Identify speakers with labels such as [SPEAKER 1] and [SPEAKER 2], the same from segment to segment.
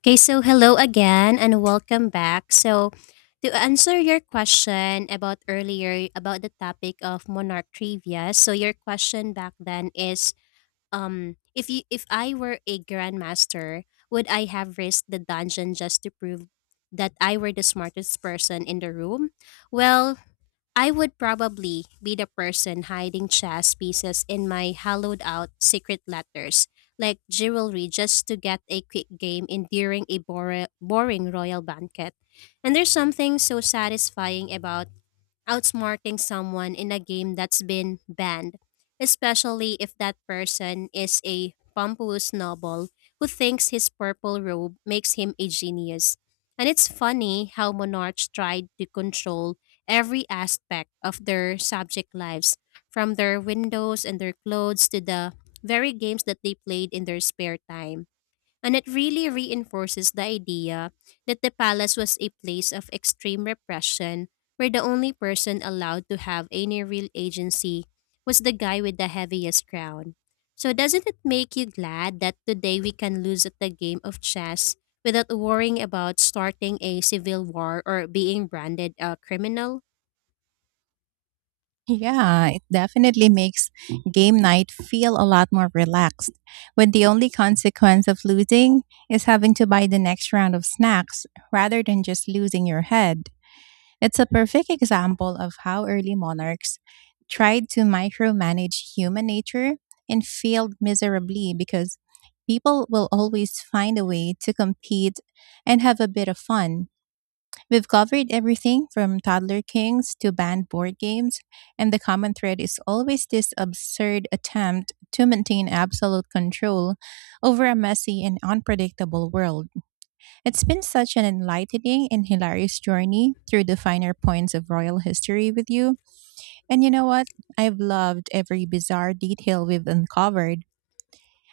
[SPEAKER 1] Okay, so hello again and welcome back. So, to answer your question about earlier about the topic of monarch trivia, so your question back then is if I were a grandmaster, would I have risked the dungeon just to prove that I were the smartest person in the room? Well, I would probably be the person hiding chess pieces in my hollowed out secret letters, like jewelry, just to get a quick game in during a boring royal banquet. And there's something so satisfying about outsmarting someone in a game that's been banned, especially if that person is a pompous noble who thinks his purple robe makes him a genius. And it's funny how monarchs tried to control every aspect of their subject lives, from their windows and their clothes to the very games that they played in their spare time, and it really reinforces the idea that the palace was a place of extreme repression, where the only person allowed to have any real agency was the guy with the heaviest crown. So, doesn't it make you glad that today we can lose at the game of chess without worrying about starting a civil war or being branded a criminal?
[SPEAKER 2] Yeah, it definitely makes game night feel a lot more relaxed when the only consequence of losing is having to buy the next round of snacks rather than just losing your head. It's a perfect example of how early monarchs tried to micromanage human nature and failed miserably because people will always find a way to compete and have a bit of fun. We've covered everything from toddler kings to banned board games, and the common thread is always this absurd attempt to maintain absolute control over a messy and unpredictable world. It's been such an enlightening and hilarious journey through the finer points of royal history with you. And you know what? I've loved every bizarre detail we've uncovered.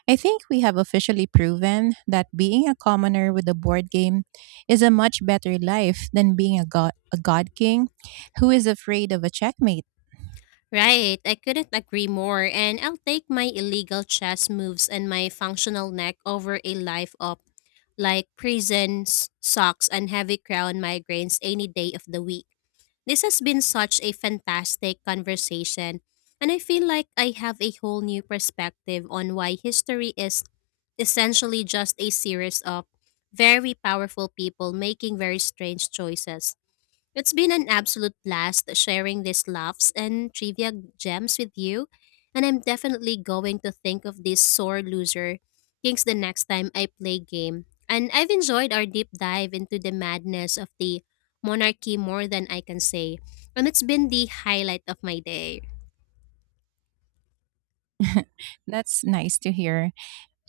[SPEAKER 2] I think we have officially proven that being a commoner with a board game is a much better life than being a god king who is afraid of a checkmate.
[SPEAKER 1] Right, I couldn't agree more, and I'll take my illegal chess moves and my functional neck over a life of, like, prisons, socks, and heavy crown migraines any day of the week. This has been such a fantastic conversation, and I feel like I have a whole new perspective on why history is essentially just a series of very powerful people making very strange choices. It's been an absolute blast sharing these laughs and trivia gems with you, and I'm definitely going to think of this sore loser kings the next time I play game. And I've enjoyed our deep dive into the madness of the monarchy more than I can say, and it's been the highlight of my day.
[SPEAKER 2] That's nice to hear.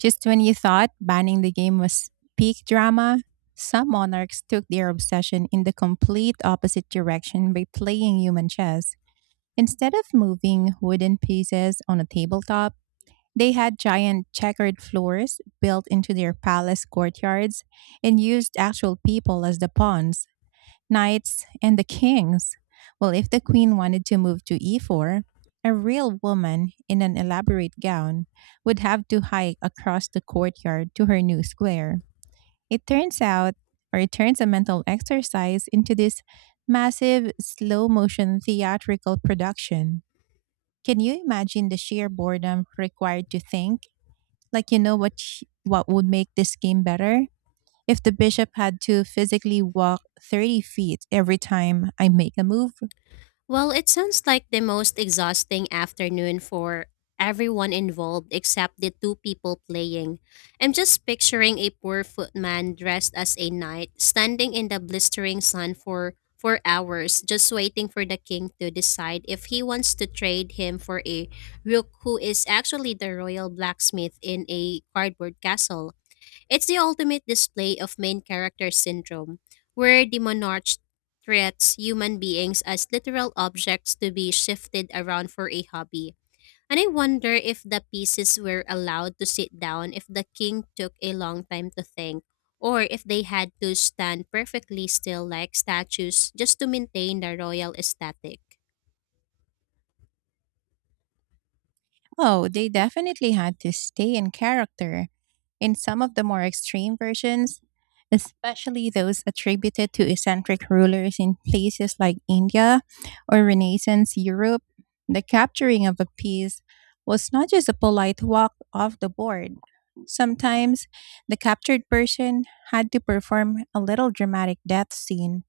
[SPEAKER 2] Just when you thought banning the game was peak drama, some monarchs took their obsession in the complete opposite direction by playing human chess. Instead of moving wooden pieces on a tabletop, they had giant checkered floors built into their palace courtyards and used actual people as the pawns, knights, and the kings. Well, if the queen wanted to move to E4, a real woman in an elaborate gown would have to hike across the courtyard to her new square. It turns out, or it turns a mental exercise into this massive slow motion theatrical production. Can you imagine the sheer boredom required to think like, you know what what would make this game better? If the bishop had to physically walk 30 feet every time I make a move.
[SPEAKER 1] Well, it sounds like the most exhausting afternoon for everyone involved except the two people playing. I'm just picturing a poor footman dressed as a knight standing in the blistering sun for hours, just waiting for the king to decide if he wants to trade him for a rook who is actually the royal blacksmith in a cardboard castle. It's the ultimate display of main character syndrome, where the monarch treats human beings as literal objects to be shifted around for a hobby. And I wonder if the pieces were allowed to sit down if the king took a long time to think, or if they had to stand perfectly still like statues just to maintain the royal aesthetic.
[SPEAKER 2] Oh, they definitely had to stay in character. In some of the more extreme versions, especially those attributed to eccentric rulers in places like India or Renaissance Europe, the capturing of a piece was not just a polite walk off the board. Sometimes the captured person had to perform a little dramatic death scene,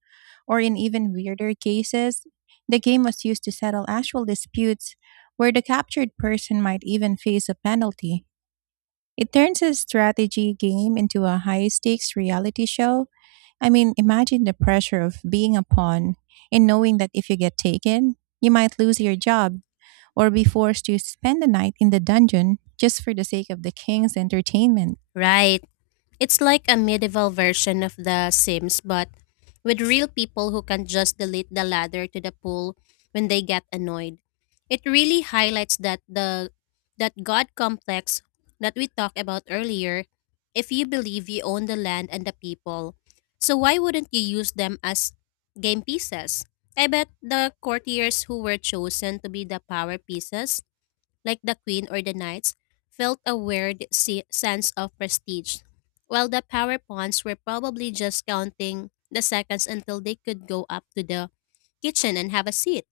[SPEAKER 2] or in even weirder cases, the game was used to settle actual disputes where the captured person might even face a penalty. It turns a strategy game into a high stakes reality show. I mean, imagine the pressure of being a pawn and knowing that if you get taken, you might lose your job or be forced to spend the night in the dungeon just for the sake of the king's entertainment.
[SPEAKER 1] Right. It's like a medieval version of The Sims, but with real people who can just delete the ladder to the pool when they get annoyed. It really highlights that God complex that we talked about earlier. If you believe you own the land and the people, so why wouldn't you use them as game pieces? I bet the courtiers who were chosen to be the power pieces, like the queen or the knights, felt a weird sense of prestige, while the power pawns were probably just counting the seconds until they could go up to the kitchen and have a seat.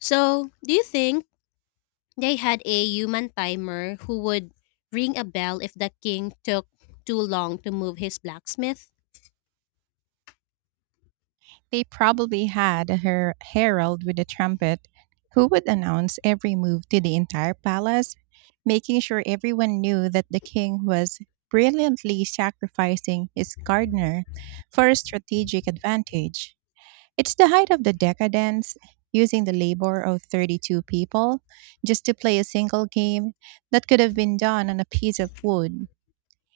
[SPEAKER 1] So, do you think they had a human timer who would ring a bell if the king took too long to move his blacksmith?
[SPEAKER 2] They probably had a herald with a trumpet who would announce every move to the entire palace, making sure everyone knew that the king was brilliantly sacrificing his gardener for a strategic advantage. It's the height of the decadence, using the labor of 32 people just to play a single game that could have been done on a piece of wood.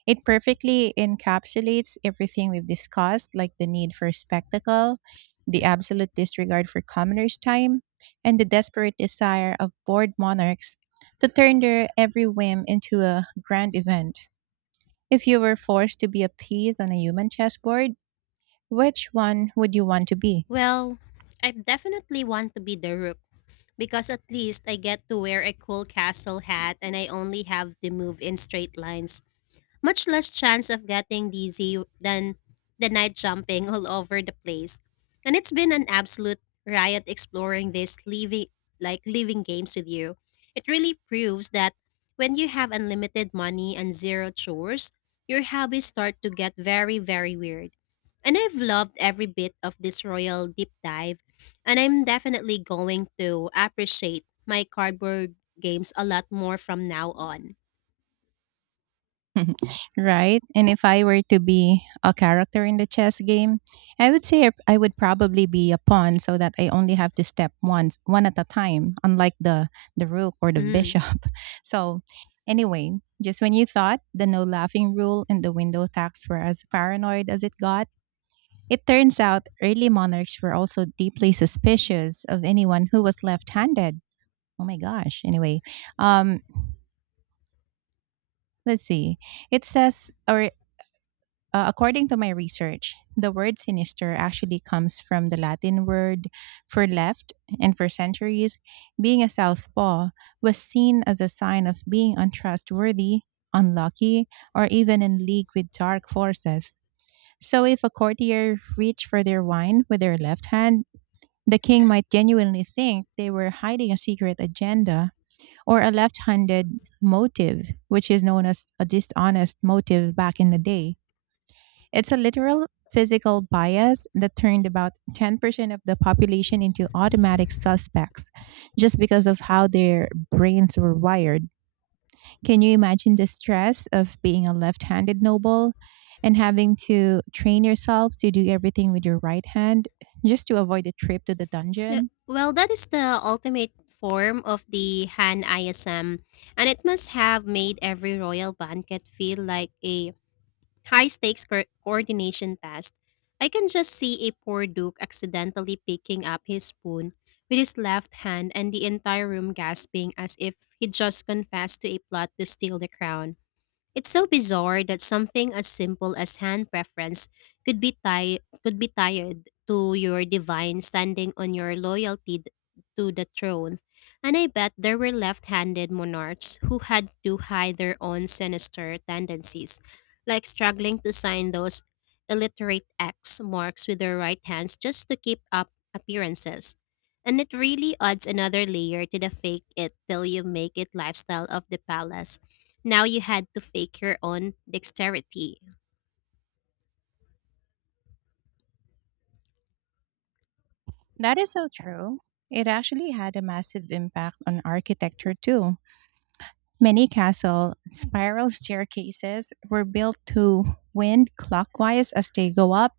[SPEAKER 2] It perfectly encapsulates everything we've discussed, like the need for spectacle, the absolute disregard for commoners' time, and the desperate desire of bored monarchs to turn their every whim into a grand event. If you were forced to be a piece on a human chessboard, which one would you want to be?
[SPEAKER 1] Well, I definitely want to be the rook, because at least I get to wear a cool castle hat and I only have to move in straight lines, much less chance of getting dizzy than the night jumping all over the place. And it's been an absolute riot exploring these living games with you. It really proves that when you have unlimited money and zero chores, your hobbies start to get very, very weird. And I've loved every bit of this royal deep dive, and I'm definitely going to appreciate my cardboard games a lot more from now on.
[SPEAKER 2] Right? And if I were to be a character in the chess game, I would say I would probably be a pawn so that I only have to step once, one at a time, unlike the rook or the
[SPEAKER 1] Mm.
[SPEAKER 2] bishop. So, anyway, just when you thought the no laughing rule and the window tax were as paranoid as it got, it turns out early monarchs were also deeply suspicious of anyone who was left-handed. Oh my gosh. Anyway, um let's see, it says, or according to my research, the word sinister actually comes from the Latin word for left, and for centuries, being a southpaw was seen as a sign of being untrustworthy, unlucky, or even in league with dark forces. So, if a courtier reached for their wine with their left hand, the king might genuinely think they were hiding a secret agenda or a left handed motive, which is known as a dishonest motive back in the day. It's a literal physical bias that turned about 10% of the population into automatic suspects just because of how their brains were wired. Can you imagine the stress of being a left handed noble and having to train yourself to do everything with your right hand just to avoid a trip to the
[SPEAKER 1] So,
[SPEAKER 2] dungeon?
[SPEAKER 1] well, that is the ultimate form of the Han ISM, and it must have made every royal banquet feel like a high stakes coordination test. I can just see a poor Duke accidentally picking up his spoon with his left hand and the entire room gasping as if he just confessed to a plot to steal the crown. It's so bizarre that something as simple as hand preference could be tied to your divine standing on your loyalty to the throne. And I bet there were left-handed monarchs who had to hide their own sinister tendencies, like struggling to sign those illiterate X marks with their right hands just to keep up appearances. And it really adds another layer to the fake it till you make it lifestyle of the palace. Now you had to fake your own dexterity.
[SPEAKER 2] That is so true. It actually had a massive impact on architecture too. Many castle spiral staircases were built to wind clockwise as they go up,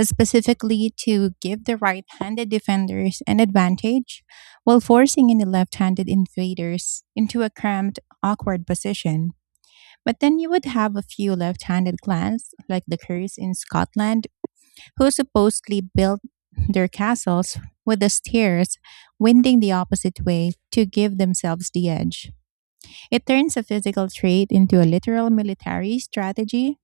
[SPEAKER 2] specifically to give the right handed defenders an advantage while forcing any left handed invaders into a cramped, awkward position. But then you would have a few left handed clans, like the Kerrs in Scotland, who supposedly built their castles with the stairs winding the opposite way to give themselves the edge. It turns a physical trait into a literal military strategy,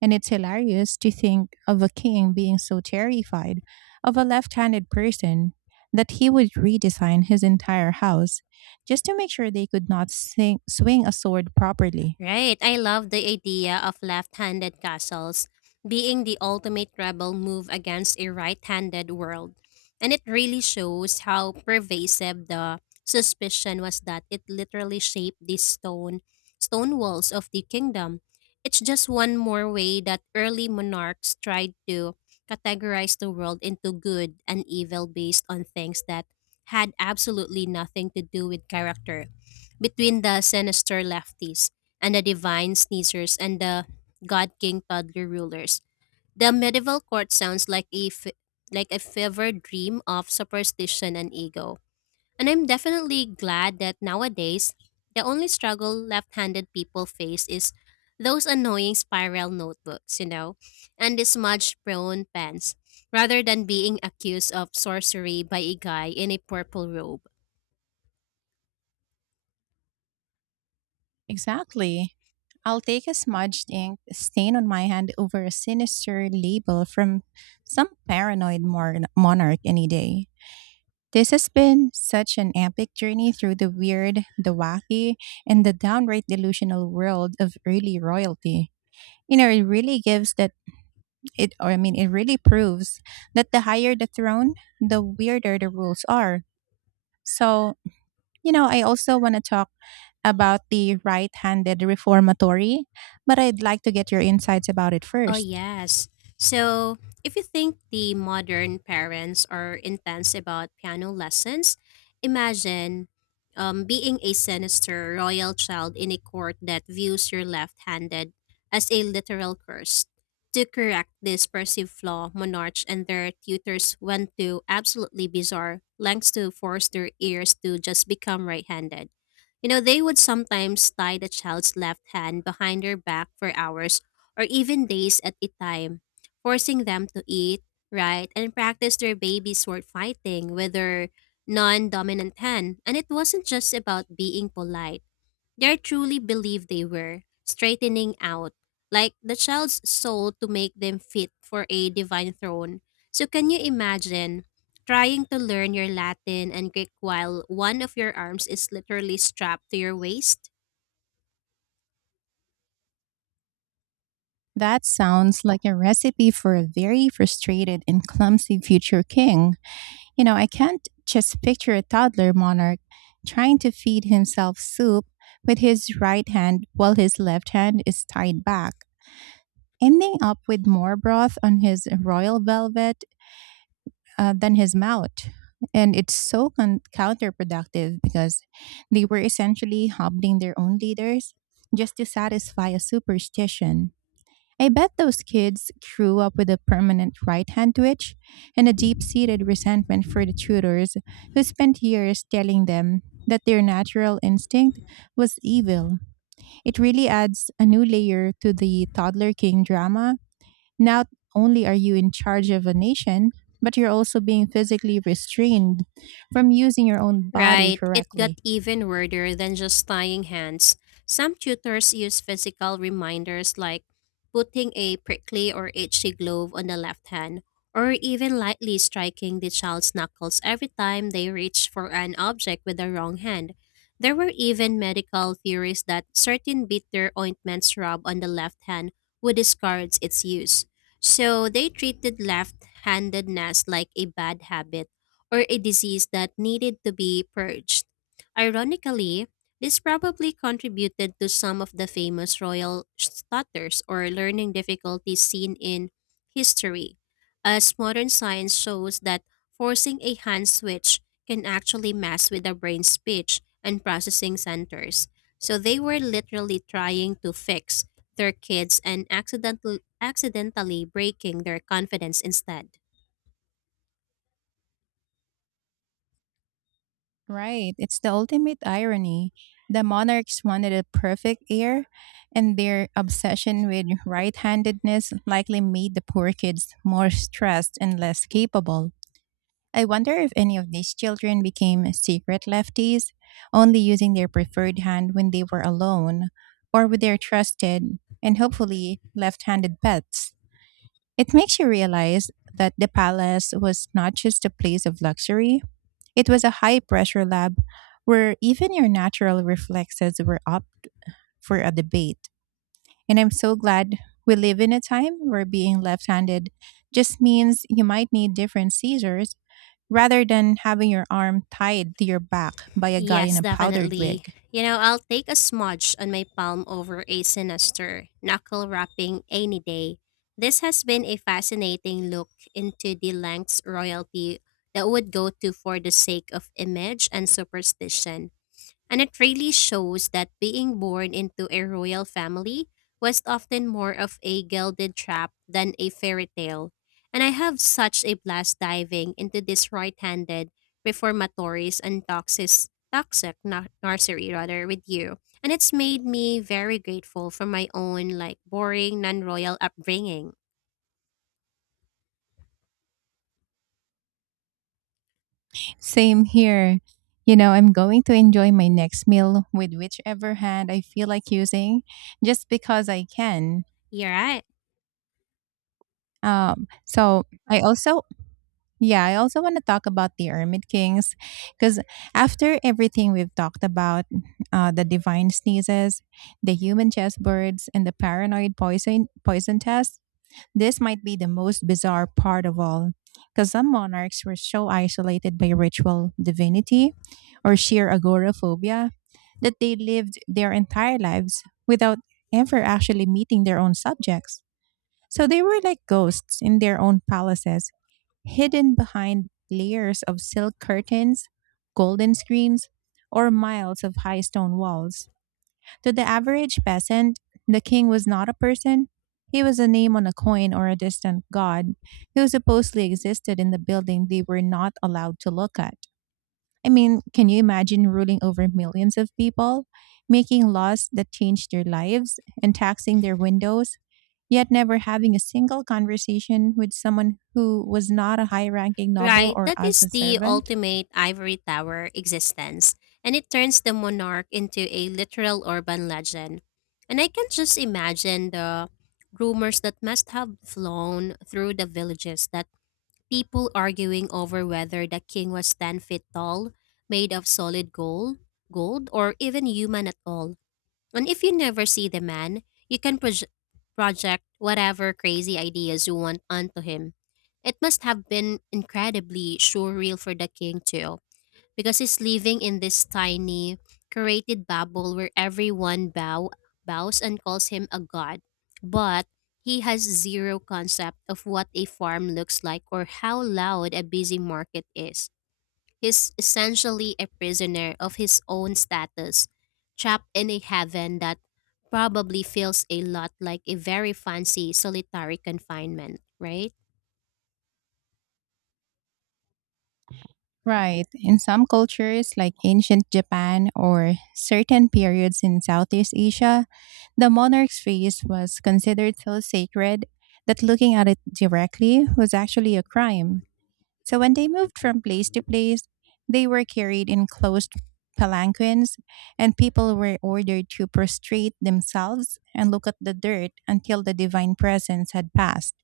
[SPEAKER 2] and it's hilarious to think of a king being so terrified of a left handed person that he would redesign his entire house just to make sure they could not swing a sword properly.
[SPEAKER 1] Right. I love the idea of left handed castles being the ultimate rebel move against a right handed world. And it really shows how pervasive the suspicion was that it literally shaped the stone walls of the kingdom. It's just one more way that early monarchs tried to categorize the world into good and evil based on things that had absolutely nothing to do with character. Between the sinister lefties and the divine sneezers and the god king toddler rulers, the medieval court sounds like a fever dream of superstition and ego. And I'm definitely glad that nowadays the only struggle left-handed people face is those annoying spiral notebooks, and the smudge-prone pens, rather than being accused of sorcery by a guy in a purple robe.
[SPEAKER 2] Exactly. I'll take a smudged ink stain on my hand over a sinister label from some paranoid monarch any day. This has been such an epic journey through the weird, the wacky, and the downright delusional world of early royalty. You know, it really gives that, it, or I mean, it really proves that the higher the throne, the weirder the rules are. So, you know, I also want to talk about the right handed reformatory, but I'd like to get your insights about it
[SPEAKER 1] Oh,
[SPEAKER 2] first.
[SPEAKER 1] yes. So, if you think the modern parents are intense about piano lessons, imagine, being a sinister royal child in a court that views your left handed as a literal curse. To correct this perceived flaw, monarchs and their tutors went to absolutely bizarre lengths to force their ears to just become right handed. You know, they would sometimes tie the child's left hand behind their back for hours or even days at a time, forcing them to eat, right, and practice their baby's sword fighting with their non dominant hand. And it wasn't just about being polite, they truly believed they were straightening out, like, the child's soul to make them fit for a divine throne. So, can you imagine? Trying to learn your Latin and Greek while one of your arms is literally strapped to your waist?
[SPEAKER 2] That sounds like a recipe for a very frustrated and clumsy future king. You know, I can't just picture a toddler monarch trying to feed himself soup with his right hand while his left hand is tied back, ending up with more broth on his royal velvet, than his mouth. And it's so counterproductive because they were essentially hobbling their own leaders just to satisfy a superstition. I bet those kids grew up with a permanent right hand twitch and a deep seated resentment for the tutors who spent years telling them that their natural instinct was evil. It really adds a new layer to the toddler king drama. Not only are you in charge of a nation, but you're also being physically restrained from using your own body
[SPEAKER 1] Right, it got
[SPEAKER 2] correctly.
[SPEAKER 1] even weirder than just tying hands. Some tutors use physical reminders like putting a prickly or itchy glove on the left hand, or even lightly striking the child's knuckles every time they reach for an object with the wrong hand. There were even medical theories that certain bitter ointments rubbed on the left hand would discourage its use. So they treated left handedness like a bad habit or a disease that needed to be purged. Ironically, this probably contributed to some of the famous royal stutters or learning difficulties seen in history, as modern science shows that forcing a hand switch can actually mess with the brain's speech and processing centers. So they were literally trying to fix their kids and accidentally breaking their confidence instead.
[SPEAKER 2] Right. It's the ultimate irony. The monarchs wanted a perfect heir, and their obsession with right handedness likely made the poor kids more stressed and less capable. I wonder if any of these children became secret lefties, only using their preferred hand when they were alone or with their trusted and hopefully left handed pets. It makes you realize that the palace was not just a place of luxury, it was a high pressure lab where even your natural reflexes were up for a debate. And I'm so glad we live in a time where being left handed just means you might need different scissors rather than having your arm tied to your back by a guy in
[SPEAKER 1] Yes,
[SPEAKER 2] a powdered wig.
[SPEAKER 1] definitely. You know, I'll take a smudge on my palm over a sinister knuckle wrapping any day. This has been a fascinating look into the lengths royalty that would go to for the sake of image and superstition, and it really shows that being born into a royal family was often more of a gilded trap than a fairy tale. And I have such a blast diving into this right-handed reformatories and toxic nursery rather with you. And it's made me very grateful for my own, like, boring non-royal upbringing.
[SPEAKER 2] Same here. You know, I'm going to enjoy my next meal with whichever hand I feel like using just because I can.
[SPEAKER 1] You're right.
[SPEAKER 2] So I also Yeah, I also want to talk about the Ermit Kings, because after everything we've talked about, the divine sneezes, the human chessboards, and the paranoid poison test, this might be the most bizarre part of all, because some monarchs were so isolated by ritual divinity or sheer agoraphobia that they lived their entire lives without ever actually meeting their own subjects. So they were like ghosts in their own palaces, hidden behind layers of silk curtains, golden screens, or miles of high stone walls. To the average peasant, the king was not a person. He was a name on a coin or a distant god who supposedly existed in the building they were not allowed to look at. I mean, can you imagine ruling over millions of people, making laws that changed their lives, and taxing their windows, yet never having a single conversation with someone who was not a high ranking noble
[SPEAKER 1] Right,
[SPEAKER 2] or
[SPEAKER 1] that
[SPEAKER 2] as
[SPEAKER 1] is
[SPEAKER 2] a
[SPEAKER 1] the
[SPEAKER 2] servant.
[SPEAKER 1] ultimate ivory tower existence, and it turns the monarch into a literal urban legend. And I can just imagine the rumors that must have flown through the villages, that people arguing over whether the king was 10 feet tall, made of solid gold or even human at all. And if you never see the man, you can project whatever crazy ideas you want onto him. It must have been incredibly surreal for the king, too, because he's living in this tiny, curated bubble where everyone bows and calls him a god. But he has zero concept of what a farm looks like or how loud a busy market is. He's essentially a prisoner of his own status, trapped in a heaven that probably feels a lot like a very fancy solitary confinement, right?
[SPEAKER 2] Right. In some cultures, like ancient Japan or certain periods in Southeast Asia, the monarch's face was considered so sacred that looking at it directly was actually a crime. So when they moved from place to place, they were carried in closed palanquins, and people were ordered to prostrate themselves and look at the dirt until the divine presence had passed.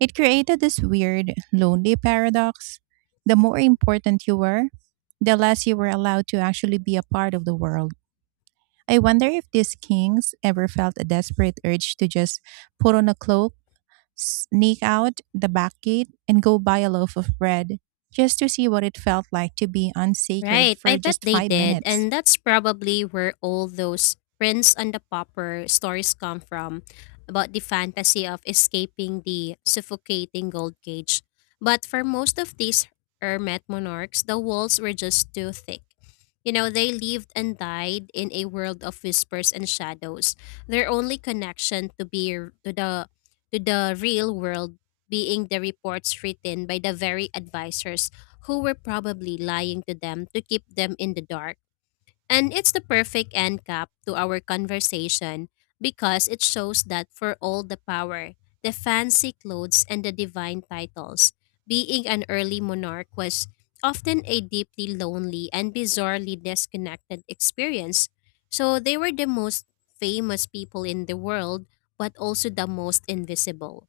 [SPEAKER 2] It created this weird, lonely paradox. The more important you were, the less you were allowed to actually be a part of the world. I wonder if these kings ever felt a desperate urge to just put on a cloak, sneak out the back gate, and go buy a loaf of bread just to see what it felt like to be unsacred
[SPEAKER 1] Right, I
[SPEAKER 2] for
[SPEAKER 1] bet
[SPEAKER 2] just
[SPEAKER 1] they
[SPEAKER 2] five
[SPEAKER 1] did,
[SPEAKER 2] minutes.
[SPEAKER 1] and that's probably where all those Prince and the Pauper stories come from about the fantasy of escaping the suffocating gold cage. But for most of these hermit monarchs, the walls were just too thick. You know, they lived and died in a world of whispers and shadows. Their only connection to the real world being the reports written by the very advisors who were probably lying to them to keep them in the dark. And it's the perfect end cap to our conversation because it shows that for all the power, the fancy clothes, and the divine titles, being an early monarch was often a deeply lonely and bizarrely disconnected experience. So they were the most famous people in the world, but also the most invisible.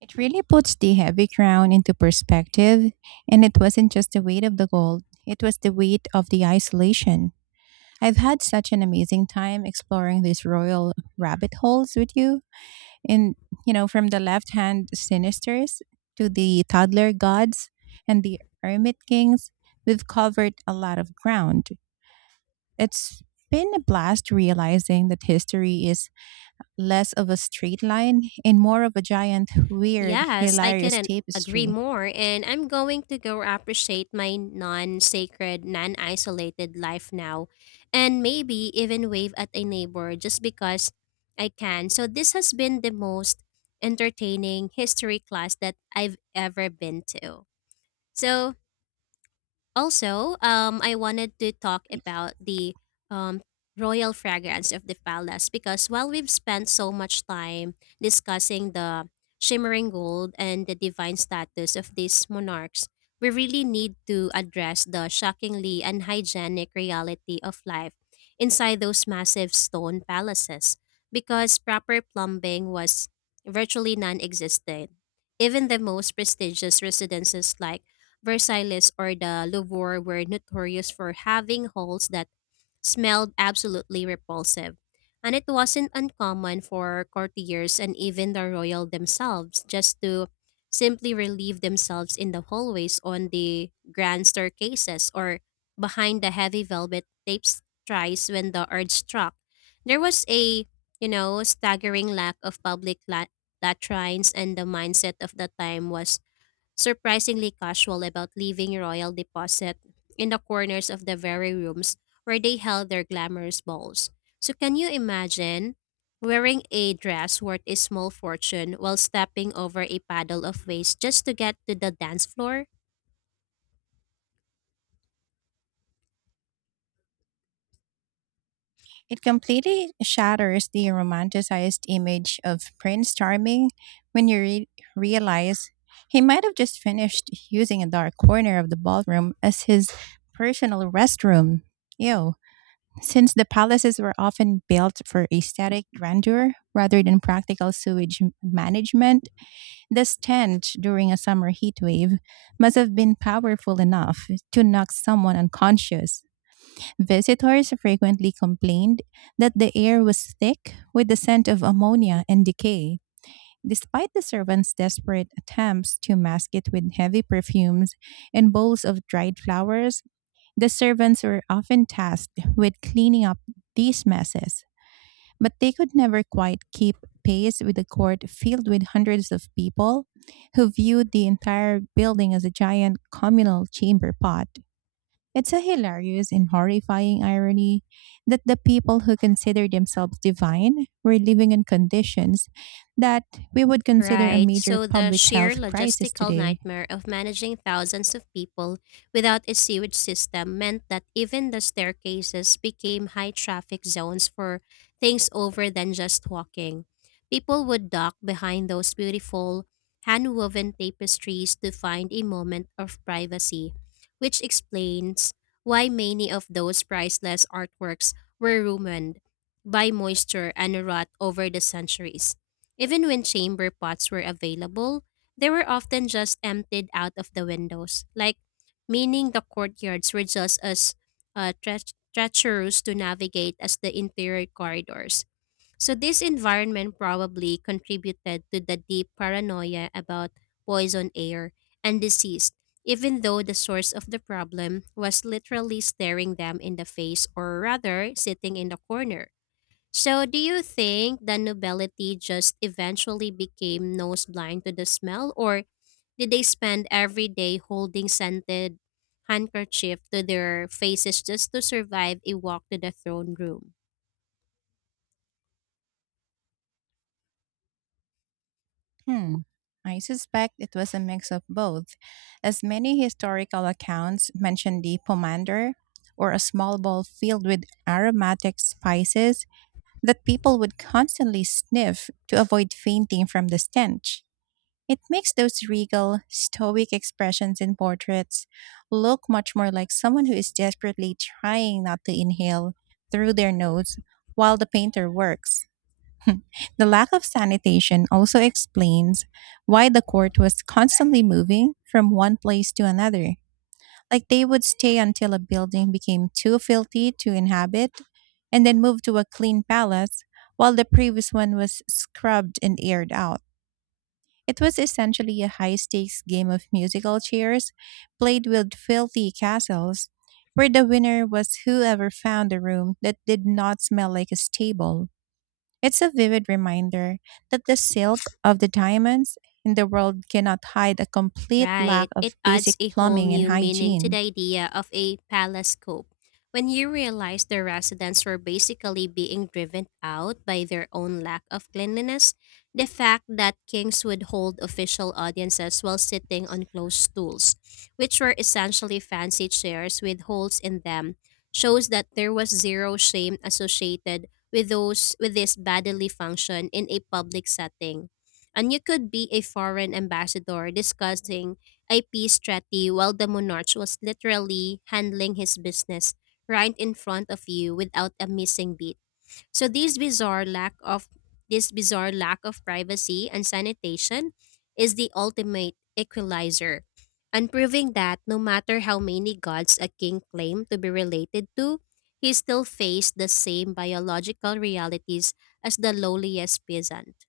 [SPEAKER 2] It really puts the heavy crown into perspective, and it wasn't just the weight of the gold, it was the weight of the isolation. I've had such an amazing time exploring these royal rabbit holes with you. And, from the left hand sinisters to the toddler gods and the hermit kings, we've covered a lot of ground. It's been a blast realizing that history is less of a straight line and more of a giant, weird,
[SPEAKER 1] Yes, I
[SPEAKER 2] hilarious
[SPEAKER 1] couldn't agree
[SPEAKER 2] tapestry.
[SPEAKER 1] more, and I'm going to go appreciate my non sacred, non isolated life now, and maybe even wave at a neighbor just because I can. So, this has been the most entertaining history class that I've ever been to. So, also, I wanted to talk about the um, royal fragrance of the palace, because while we've spent so much time discussing the shimmering gold and the divine status of these monarchs, we really need to address the shockingly unhygienic reality of life inside those massive stone palaces, because proper plumbing was virtually non existent. Even the most prestigious residences like Versailles or the Louvre were notorious for having halls that smelled absolutely repulsive. And it wasn't uncommon for courtiers and even the royal themselves just to simply relieve themselves in the hallways, on the grand staircases, or behind the heavy velvet tapestries when the urge struck. There was a, you know, staggering lack of public latrines, and the mindset of the time was surprisingly casual about leaving royal deposit in the corners of the very rooms where they held their glamorous balls. So can you imagine wearing a dress worth a small fortune while stepping over a paddle of waste just to get to the dance floor?
[SPEAKER 2] It completely shatters the romanticized image of Prince Charming when you realize he might have just finished using a dark corner of the ballroom as his personal restroom. Ew. Since the palaces were often built for aesthetic grandeur rather than practical sewage management, the stench during a summer heat wave must have been powerful enough to knock someone unconscious. Visitors frequently complained that the air was thick with the scent of ammonia and decay. Despite the servants' desperate attempts to mask it with heavy perfumes and bowls of dried flowers, the servants were often tasked with cleaning up these messes. But they could never quite keep pace with a court filled with hundreds of people who viewed the entire building as a giant communal chamber pot. It's a hilarious and horrifying irony that the people who consider themselves divine were living in conditions that we would consider a
[SPEAKER 1] Right.
[SPEAKER 2] major
[SPEAKER 1] So the
[SPEAKER 2] public
[SPEAKER 1] sheer
[SPEAKER 2] health crisis
[SPEAKER 1] logistical
[SPEAKER 2] today.
[SPEAKER 1] nightmare of managing thousands of people without a sewage system meant that even the staircases became high traffic zones for things over than just walking. People would duck behind those beautiful hand woven tapestries to find a moment of privacy, which explains why many of those priceless artworks were ruined by moisture and rot over the centuries. Even when chamber pots were available, they were often just emptied out of the windows, like, meaning the courtyards were just as treacherous to navigate as the interior corridors. So this environment probably contributed to the deep paranoia about poison air and disease, even though the source of the problem was literally staring them in the face, or rather sitting in the corner. So, do you think the nobility just eventually became nose blind to the smell, or did they spend every day holding scented handkerchief to their faces just to survive a walk to the throne room?
[SPEAKER 2] Hmm. I suspect it was a mix of both, as many historical accounts mention the pomander, or a small ball filled with aromatic spices that people would constantly sniff to avoid fainting from the stench. It makes those regal, stoic expressions in portraits look much more like someone who is desperately trying not to inhale through their nose while the painter works. The lack of sanitation also explains why the court was constantly moving from one place to another. Like, they would stay until a building became too filthy to inhabit, and then move to a clean palace while the previous one was scrubbed and aired out. It was essentially a high stakes game of musical chairs played with filthy castles, where the winner was whoever found a room that did not smell like a stable. It's a vivid reminder that the silk of the diamonds in the world cannot hide a complete
[SPEAKER 1] Right.
[SPEAKER 2] lack
[SPEAKER 1] It
[SPEAKER 2] of basic
[SPEAKER 1] adds a whole
[SPEAKER 2] plumbing and
[SPEAKER 1] new meaning to the
[SPEAKER 2] hygiene.
[SPEAKER 1] idea of a palace coup. When you realize the residents were basically being driven out by their own lack of cleanliness, the fact that kings would hold official audiences while sitting on closed stools, which were essentially fancy chairs with holes in them, shows that there was zero shame associated with those with this bodily function in a public setting. And you could be a foreign ambassador discussing a peace treaty while the monarch was literally handling his business right in front of you without a missing beat. So this bizarre lack of privacy and sanitation is the ultimate equalizer. And proving that no matter how many gods a king claimed to be related to, he still faced the same biological realities as the lowliest peasant.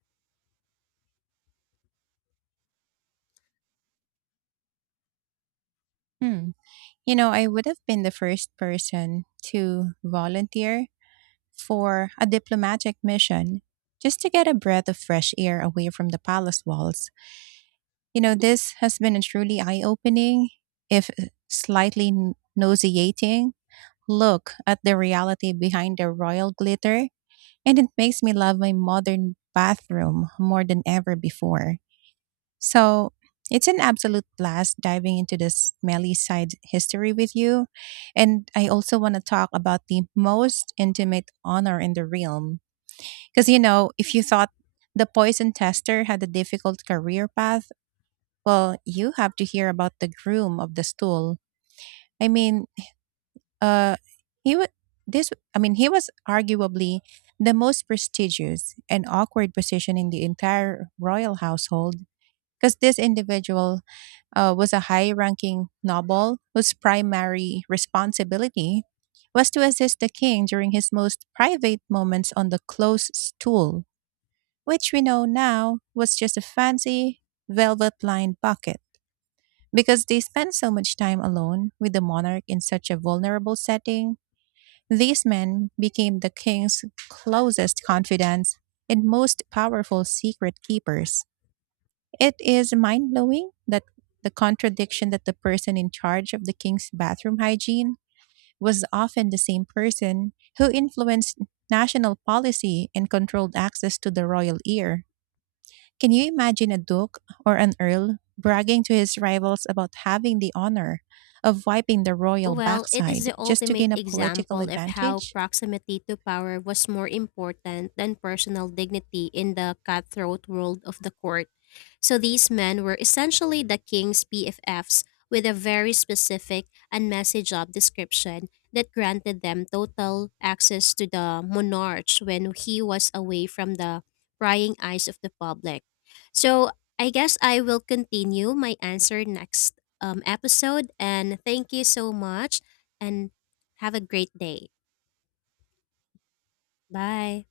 [SPEAKER 2] Hmm. I would have been the first person to volunteer for a diplomatic mission just to get a breath of fresh air away from the palace walls. This has been a truly eye opening, if slightly nauseating, look at the reality behind the royal glitter, and it makes me love my modern bathroom more than ever before. So it's an absolute blast diving into the smelly side history with you. And I also want to talk about the most intimate honor in the realm. Because, if you thought the poison tester had a difficult career path, well, you have to hear about the groom of the stool. I mean, uh, he was this. I mean, he was arguably the most prestigious and awkward position in the entire royal household, because this individual was a high-ranking noble whose primary responsibility was to assist the king during his most private moments on the close stool, which we know now was just a fancy velvet-lined bucket. Because they spent so much time alone with the monarch in such a vulnerable setting, these men became the king's closest confidants and most powerful secret keepers. It is mind blowing, that the contradiction that the person in charge of the king's bathroom hygiene was often the same person who influenced national policy and controlled access to the royal ear. Can you imagine a duke or an earl bragging to his rivals about having the honor of wiping the royal
[SPEAKER 1] Well, it is
[SPEAKER 2] backside
[SPEAKER 1] the
[SPEAKER 2] just to
[SPEAKER 1] ultimate
[SPEAKER 2] gain a political
[SPEAKER 1] example of how
[SPEAKER 2] advantage?
[SPEAKER 1] proximity to power was more important than personal dignity in the cutthroat world of the court. So these men were essentially the king's PFFs, with a very specific and messy job description that granted them total access to the monarch when he was away from the prying eyes of the public. So I guess I will continue my answer next episode. And thank you so much, and have a great day. Bye.